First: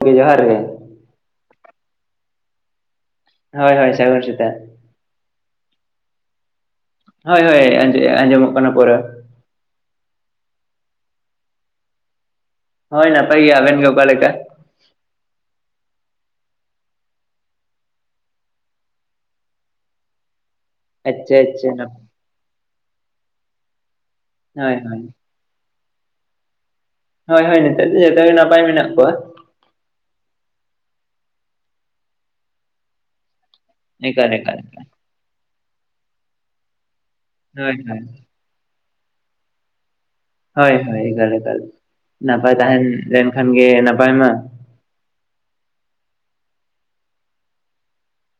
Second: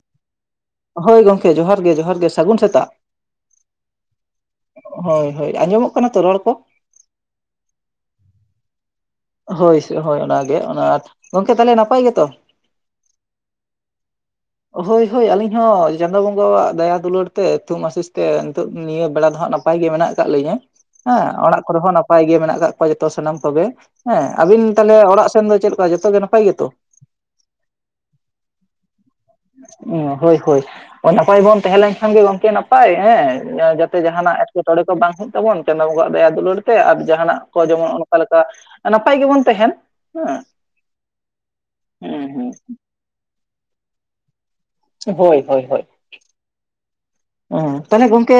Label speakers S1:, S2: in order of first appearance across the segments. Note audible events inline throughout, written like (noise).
S1: ᱠᱮ ᱡᱚᱦᱟᱨ ᱜᱮ᱾
S2: ᱦᱳᱭ ᱜᱚᱝᱠᱮ ᱡᱚᱦᱟᱨ ᱜᱮ ᱡᱚᱦᱟᱨ ᱜᱮ, ᱥᱟᱹᱜᱩᱱ ᱥᱮᱛᱟᱜ᱾
S1: ᱦᱳᱭ ᱦᱳᱭ ᱥᱟᱜᱩᱱ ᱥᱤᱛᱟᱜ᱾
S2: ᱦᱳᱭ ᱦᱳᱭ, ᱟᱸᱡᱚᱢᱚᱜ ᱠᱟᱱᱟ ᱛᱚ ᱨᱚᱲ ᱠᱚ?
S1: ᱦᱳᱭ ᱦᱳᱭ ᱟᱸᱡᱚ ᱟᱸᱡᱚᱢᱚᱜ ᱠᱟᱱᱟ ᱯᱩᱨᱟᱹ᱾
S2: ᱦᱳᱭ ᱥᱮ ᱦᱳᱭ ᱚᱱᱟ ᱜᱮ ᱚᱱᱟ ᱟᱴ, ᱜᱚᱝᱠᱮ ᱛᱟᱦᱚᱞᱮ ᱱᱟᱯᱟᱭ ᱜᱮᱛᱚ?
S1: ᱦᱳᱭ ᱱᱟᱯᱟᱭ ᱜᱮᱭᱟ᱾ ᱟᱵᱮᱱ ᱜᱮ‌ ᱚᱠᱟ ᱞᱮᱠᱟ?
S2: ᱦᱳᱭ ᱦᱳᱭ ᱟᱹᱞᱤᱧ ᱦᱚᱸ ᱪᱟᱸᱫᱚ ᱵᱚᱸᱜᱟᱣᱟᱜ ᱫᱟᱭᱟ ᱫᱩᱞᱟᱹᱲ ᱛᱮ, ᱛᱷᱩᱢ ᱟᱥᱤᱥ ᱛᱮ ᱱᱤᱛᱚᱜ ᱱᱤᱭᱟᱹ ᱵᱮᱲᱟ ᱫᱚ ᱦᱟᱸᱜ ᱱᱟ ᱯᱟᱭ ᱜᱮ ᱢᱮᱱᱟᱜ ᱠᱟᱜ ᱞᱤᱧᱟᱹ᱾ ᱦᱮᱸ
S1: ᱟᱪᱪᱷᱟ
S2: ᱚᱲᱟᱜ ᱠᱚᱨᱮ
S1: ᱟᱪᱪᱷᱟ
S2: ᱦᱚᱸ ᱱᱟᱯᱟᱭ ᱜᱮ ᱢᱮᱱᱟᱜ ᱠᱟᱜ ᱠᱚᱣᱟ ᱡᱚᱛᱚ ᱥᱟᱱᱟᱢ ᱠᱚᱜᱮ ᱦᱮᱸ᱾ ᱟᱵᱤᱱ
S1: ᱦᱳᱭ
S2: ᱛᱟᱦᱚᱞᱮ
S1: ᱦᱳᱭ
S2: ᱚᱲᱟᱜ ᱥᱮᱱ ᱫᱚ ᱪᱮᱫ ᱞᱮᱠᱟ ᱡᱚᱛᱚ ᱜᱮ ᱱᱟᱯᱟᱭ ᱜᱮᱛᱚ?
S1: ᱦᱳᱭ ᱦᱳᱭ ᱱᱮᱛᱟᱨ ᱫᱚ ᱡᱚᱛᱚ ᱜᱮ ᱱᱟᱯᱟᱭ ᱢᱮᱱᱟᱜ ᱠᱚᱣᱟ᱾
S2: (unintelligible) ᱦᱳᱭ ᱦᱳᱭ ᱱᱟᱯᱟᱭ ᱵᱚᱱ ᱛᱟᱦᱮᱸ ᱞᱮᱱ ᱠᱷᱟᱱ ᱜᱮ ᱜᱚᱝᱠᱮ ᱱᱟᱯᱟᱭ ᱦᱮᱸ (unintelligible)
S1: ᱮᱠᱟᱞ
S2: ᱡᱟᱦᱟᱱᱟᱜ
S1: ᱮᱠᱟᱞ
S2: ᱮᱴᱠᱮᱴᱚᱬᱮ
S1: ᱮᱠᱟᱞ
S2: ᱠᱚ ᱵᱟᱝ ᱦᱩᱭᱩᱜ ᱛᱟᱵᱚᱱ ᱪᱟᱸᱫᱚ ᱵᱚᱸᱜᱟᱣᱟᱜ ᱫᱟᱭᱟ ᱫᱩᱞᱟᱹᱲ ᱛᱮ ᱟᱨ ᱡᱟᱦᱟᱱᱟᱜ ᱠᱚ
S1: ᱦᱳᱭ
S2: ᱡᱮᱢᱚᱱ
S1: ᱦᱳᱭ
S2: ᱚᱱᱠᱟ ᱞᱮ- -ᱠᱟ ᱱᱟᱯᱟᱭ ᱜᱮᱵᱚᱱ ᱛᱟᱦᱮᱱ᱾ ᱦᱮᱸ
S1: ᱦᱳᱭ ᱦᱳᱭ ᱮᱠᱟᱞ ᱮᱠᱟᱞ
S2: ᱦᱩᱸ ᱦᱩᱸ
S1: ᱱᱟᱯᱟᱭ ᱛᱟᱦᱮᱸ ᱞᱮᱱ ᱠᱷᱟᱱ ᱜᱮ ᱱᱟᱯᱟᱭ ᱢᱟ᱾
S2: ᱦᱳᱭ ᱦᱳᱭ ᱦᱳᱭ᱾ ᱚ ᱛᱟᱦᱚᱞᱮ ᱜᱚᱝᱠᱮ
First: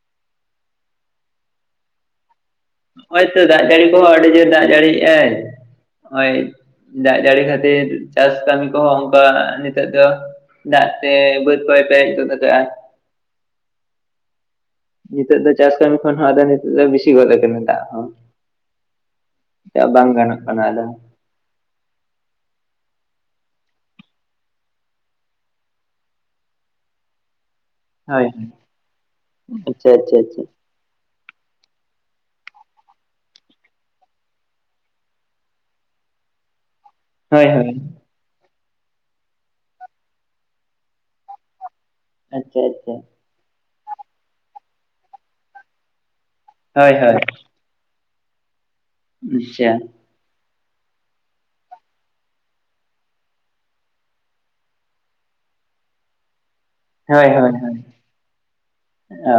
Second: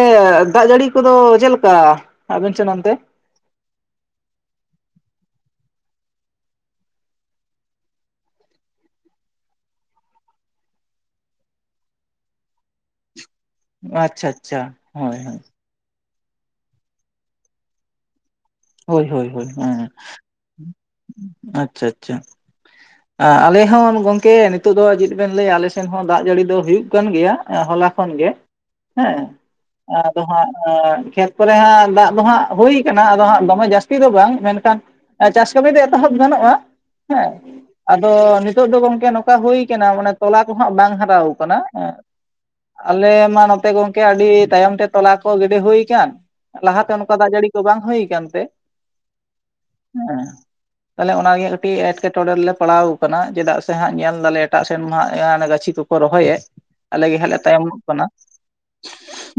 S2: ᱫᱟᱜ ᱡᱟᱹᱲᱤ ᱠᱚ ᱫᱚ ᱪᱮᱫ ᱞᱮᱠᱟ ᱟᱵᱮᱱ ᱥᱮᱱ ᱚᱱᱛᱮ?
S1: ᱦᱳᱭᱛᱚ ᱫᱟᱜ ᱡᱟᱹᱲᱤ ᱠᱚ ᱦᱚᱸ ᱟᱹᱰᱤ ᱡᱳᱨ ᱫᱟᱜ ᱡᱟᱹᱲᱤᱭᱮᱜᱼᱟᱭ ᱦᱳᱭᱼᱼ ᱫᱟᱜ ᱡᱟᱹᱲᱤ ᱠᱷᱟᱹᱛᱤᱨ ᱪᱟᱥ ᱠᱟᱹᱢᱤ ᱠᱚ ᱦᱚᱸ ᱚᱱᱠᱟ ᱱᱤᱛᱚᱜ ᱫᱚ ᱫᱟᱜ ᱛᱮ ᱵᱟᱹᱫ ᱠᱚᱭ ᱯᱮᱨᱮᱡ ᱜᱚᱫ ᱟᱠᱟᱜᱼᱟ᱾
S2: ᱟᱪᱪᱷᱟ ᱟᱪᱪᱷᱟ ᱦᱳᱭ
S1: ᱱᱤᱛᱚᱜ
S2: ᱦᱳᱭ᱾
S1: ᱫᱚ ᱪᱟᱥ ᱠᱟᱹᱢᱤ ᱠᱷᱚᱱ ᱦᱚᱸ ᱟᱫᱚ ᱱᱤᱛᱚᱜ ᱫᱚ ᱵᱤᱥᱤ ᱜᱚᱫ ᱟᱠᱟᱱᱟ ᱫᱟᱜ ᱦᱚᱸ᱾
S2: ᱦᱳᱭ ᱦᱳᱭ ᱦᱳᱭ
S1: ᱠᱟ
S2: ᱦᱮᱸ
S1: ᱵᱟᱝ ᱜᱟᱱᱚᱜ ᱠᱟᱱᱟ ᱟᱫᱚ
S2: ᱟᱪᱪᱷᱟ ᱟᱪᱪᱷᱟ᱾ ᱟᱞᱮ ᱦᱚᱸ ᱜᱚᱝᱠᱮ ᱱᱤᱛᱳᱜ ᱫᱚ ᱪᱮᱫ ᱵᱮᱱ ᱞᱟᱹᱭᱟ ᱟᱞᱮ ᱥᱮᱱ ᱦᱚᱸ ᱫᱟᱜ ᱡᱟᱹᱲᱤ ᱫᱚ ᱦᱩᱭᱩᱜ ᱠᱟᱱ ᱜᱮᱭᱟ ᱦᱚᱞᱟ ᱠᱷᱚᱱ
S1: ᱦᱳᱭ
S2: ᱜᱮ
S1: ᱦᱳᱭ
S2: ᱦᱮᱸ
S1: ᱟᱪᱪᱷᱟ ᱟᱪᱪᱷᱟ
S2: ᱟᱫᱚ
S1: ᱟᱪᱪᱷᱟ
S2: ᱦᱟᱸᱜ ᱦᱮᱸ ᱠᱷᱮᱛ ᱠᱚᱨᱮ ᱦᱟᱸᱜ ᱫᱟᱜ ᱫᱚ ᱦᱟᱸᱜ ᱦᱩᱭ ᱠᱟᱱᱟ ᱟᱫᱚ ᱦᱟᱸᱜ ᱫᱚ- (unintelligible) ᱡᱟᱹᱥᱛᱤ ᱫᱚ ᱵᱟᱝ ᱢᱮᱱᱠᱷᱟᱱ ᱪᱟᱥ ᱠᱟᱹᱢᱤ ᱫᱚ ᱮᱛᱚᱦᱚᱵ ᱜᱟᱱᱚᱜᱼᱟ ᱦᱮᱸ
S1: ᱦᱳᱭ ᱦᱳᱭ᱾
S2: ᱟᱫᱚ ᱱᱤᱛᱚᱜ ᱫᱚ ᱜᱚᱝᱠᱮ ᱱᱚᱝᱠᱟ ᱦᱩᱭ ᱠᱟᱱᱟ ᱢᱟᱱᱮ ᱛᱚᱞᱟ ᱠᱚ ᱦᱟᱸᱜ ᱵᱟᱝ ᱦᱟᱨᱟᱣ ᱟᱠᱟᱱᱟ ᱦᱮᱸ
S1: ᱟᱪᱪᱷᱟ ᱟᱪᱪᱷᱟ
S2: ᱟᱞᱮ ᱢᱟ ᱱᱚᱛᱮ ᱜᱚᱝᱠᱮ ᱟᱹᱰᱤ ᱛᱟᱭᱚᱢ ᱛᱮ ᱛᱚᱞᱟ ᱠᱚ ᱜᱤᱰᱤ ᱦᱩᱭ ᱟᱠᱟᱱ᱾ ᱞᱟᱦᱟ ᱛᱮ
S1: ᱦᱳᱭ
S2: ᱚᱱᱠᱟ
S1: ᱦᱳᱭ
S2: ᱫᱟᱜ ᱡᱟᱹᱲᱤ ᱠᱚ ᱵᱟᱝ ᱦᱩᱭ ᱟᱠᱟᱱ ᱛᱮ᱾
S1: ᱟᱪᱪᱷᱟ
S2: (unintelligible) ᱛᱟᱦᱚᱞᱮ ᱚᱱᱟ ᱱᱤᱭᱟᱹ ᱠᱟᱹᱴᱤᱡ ᱮᱴᱠᱮᱴᱚᱬᱮ ᱨᱮᱞᱮ ᱯᱟᱲᱟᱣ ᱟᱠᱟᱱᱟ ᱪᱮᱫᱟᱜ ᱥᱮ ᱦᱟᱸᱜ ᱧᱮᱞ ᱫᱟᱞᱮ ᱮᱴᱟᱜ ᱥᱮᱱ ᱢᱟ ᱦᱟᱜ ᱦᱟᱱᱮ ᱜᱟᱹᱪᱷᱤ (unintelligible) ᱠᱚ ᱨᱚᱦᱚᱭ ᱮᱫ᱾ ᱟᱞᱮ ᱜᱮ
S1: ᱦᱳᱭ
S2: ᱦᱟᱸᱜ ᱞᱮ
S1: ᱦᱳᱭ ᱦᱳᱭ
S2: ᱛᱟᱭᱚᱢᱚᱜ ᱠᱟᱱᱟ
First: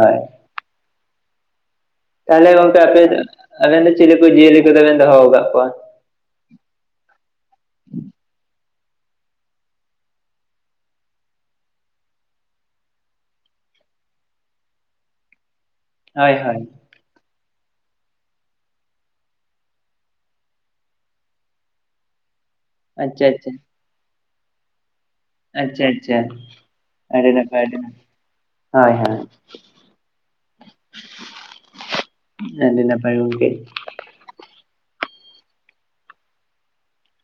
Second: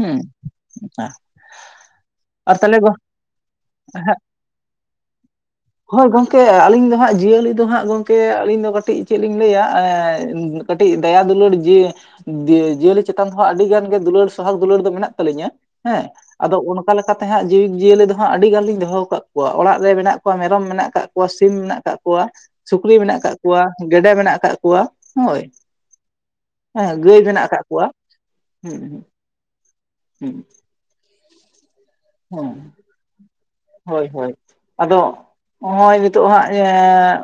S2: ᱦᱩᱸ (unintelligible)
S1: ᱛᱟᱦᱚᱞᱮ ᱜᱚᱝᱠᱮ ᱟᱯᱮᱱ ᱟᱵᱮᱱ ᱫᱚ ᱪᱤᱞᱤ ᱠᱚ ᱡᱤᱭᱟᱹᱞᱤ ᱠᱚᱫᱚ ᱵᱮᱱ ᱫᱚᱦᱚ ᱟᱠᱟᱫ ᱠᱚᱣᱟ?
S2: ᱦᱳᱭ ᱜᱚᱝᱠᱮ ᱟᱞᱤᱧ ᱫᱚ ᱦᱟᱸᱜ ᱡᱤᱭᱟᱹᱞᱤ ᱫᱚ ᱦᱟᱸᱜ ᱜᱚᱢᱠᱮ ᱟᱹᱞᱤᱧ ᱫᱚ ᱠᱟᱹᱴᱤᱡ ᱪᱮᱫ ᱞᱤᱧ ᱞᱟᱹᱭᱟ (unintelligible) ᱠᱟᱹᱴᱤᱡ ᱫᱟᱭᱟ ᱫᱩᱞᱟᱹᱲ ᱡᱤᱼᱼ (unintelligible) ᱡᱤᱭᱟᱹᱞᱤ ᱪᱮᱛᱟᱱ (unintelligible) ᱦᱟᱸᱜ ᱟᱹᱰᱤ ᱜᱟᱱ ᱜᱮ ᱫᱩᱞᱟᱹᱲ ᱥᱟᱦᱟᱜ ᱫᱩᱞᱟᱹᱲ ᱫᱚ ᱢᱮᱱᱟᱜ ᱛᱟᱹᱞᱤᱧᱟ᱾ ᱦᱮᱸ
S1: ᱦᱳᱭ
S2: ᱟᱫᱚ
S1: ᱦᱳᱭ
S2: ᱚᱱᱠᱟ ᱞᱮᱠᱟ ᱛᱮ ᱦᱟᱸᱜ ᱡᱤᱵ ᱡᱤᱭᱟᱹᱞᱤ ᱫᱚ ᱦᱟᱸᱜ ᱟᱹᱼᱼ -ᱰᱤ ᱜᱟᱱ ᱞᱤᱧ ᱫᱚᱦᱚ ᱟᱠᱟᱫ ᱠᱚᱣᱟ ᱚᱲᱟᱜ ᱨᱮ ᱢᱮᱱᱟᱜ ᱠᱚᱣᱟ ᱢᱮᱨᱚᱢ ᱢᱮᱱᱟᱜ ᱟᱠᱟᱜ ᱠᱚᱣᱟ ᱥᱤᱢ ᱢᱮᱱᱟᱜ ᱟᱠᱟᱫ ᱠᱚᱣᱟ᱾ ᱥᱩᱠᱨᱤ ᱢᱮᱱᱟᱜ
S1: ᱟᱪᱪᱷᱟ
S2: ᱟᱠᱟᱫ
S1: ᱟᱪᱪᱷᱟ
S2: ᱠᱚᱣᱟ ᱜᱮᱰᱮ ᱢᱮᱱᱟᱜ ᱟᱠᱟᱫ ᱠᱚᱣᱟ᱾ ᱦᱳᱭ
S1: ᱟᱪᱪᱷᱟ ᱟᱪᱪᱷᱟ
S2: ᱦᱮᱸ ᱜᱟᱹᱭ
S1: ᱟᱹᱰᱤ
S2: ᱢᱮᱱᱟᱜ ᱟᱠᱟᱫ
S1: ᱱᱟᱯᱟᱭ
S2: ᱠᱚᱣᱟ ᱦᱩᱸ
S1: ᱦᱳᱭ ᱦᱳᱭ᱾
S2: (unintelligible) ᱦᱩᱸ
S1: ᱟᱹᱰᱤ ᱱᱟᱯᱟᱭ ᱜᱚᱢᱠᱮ,
S2: ᱦᱳᱭ ᱦᱳᱭ ᱟᱫᱚ ᱦᱚᱸᱜᱼᱚᱭ ᱱᱤᱛᱚᱜ ᱦᱟᱸᱜ ᱮᱸᱻ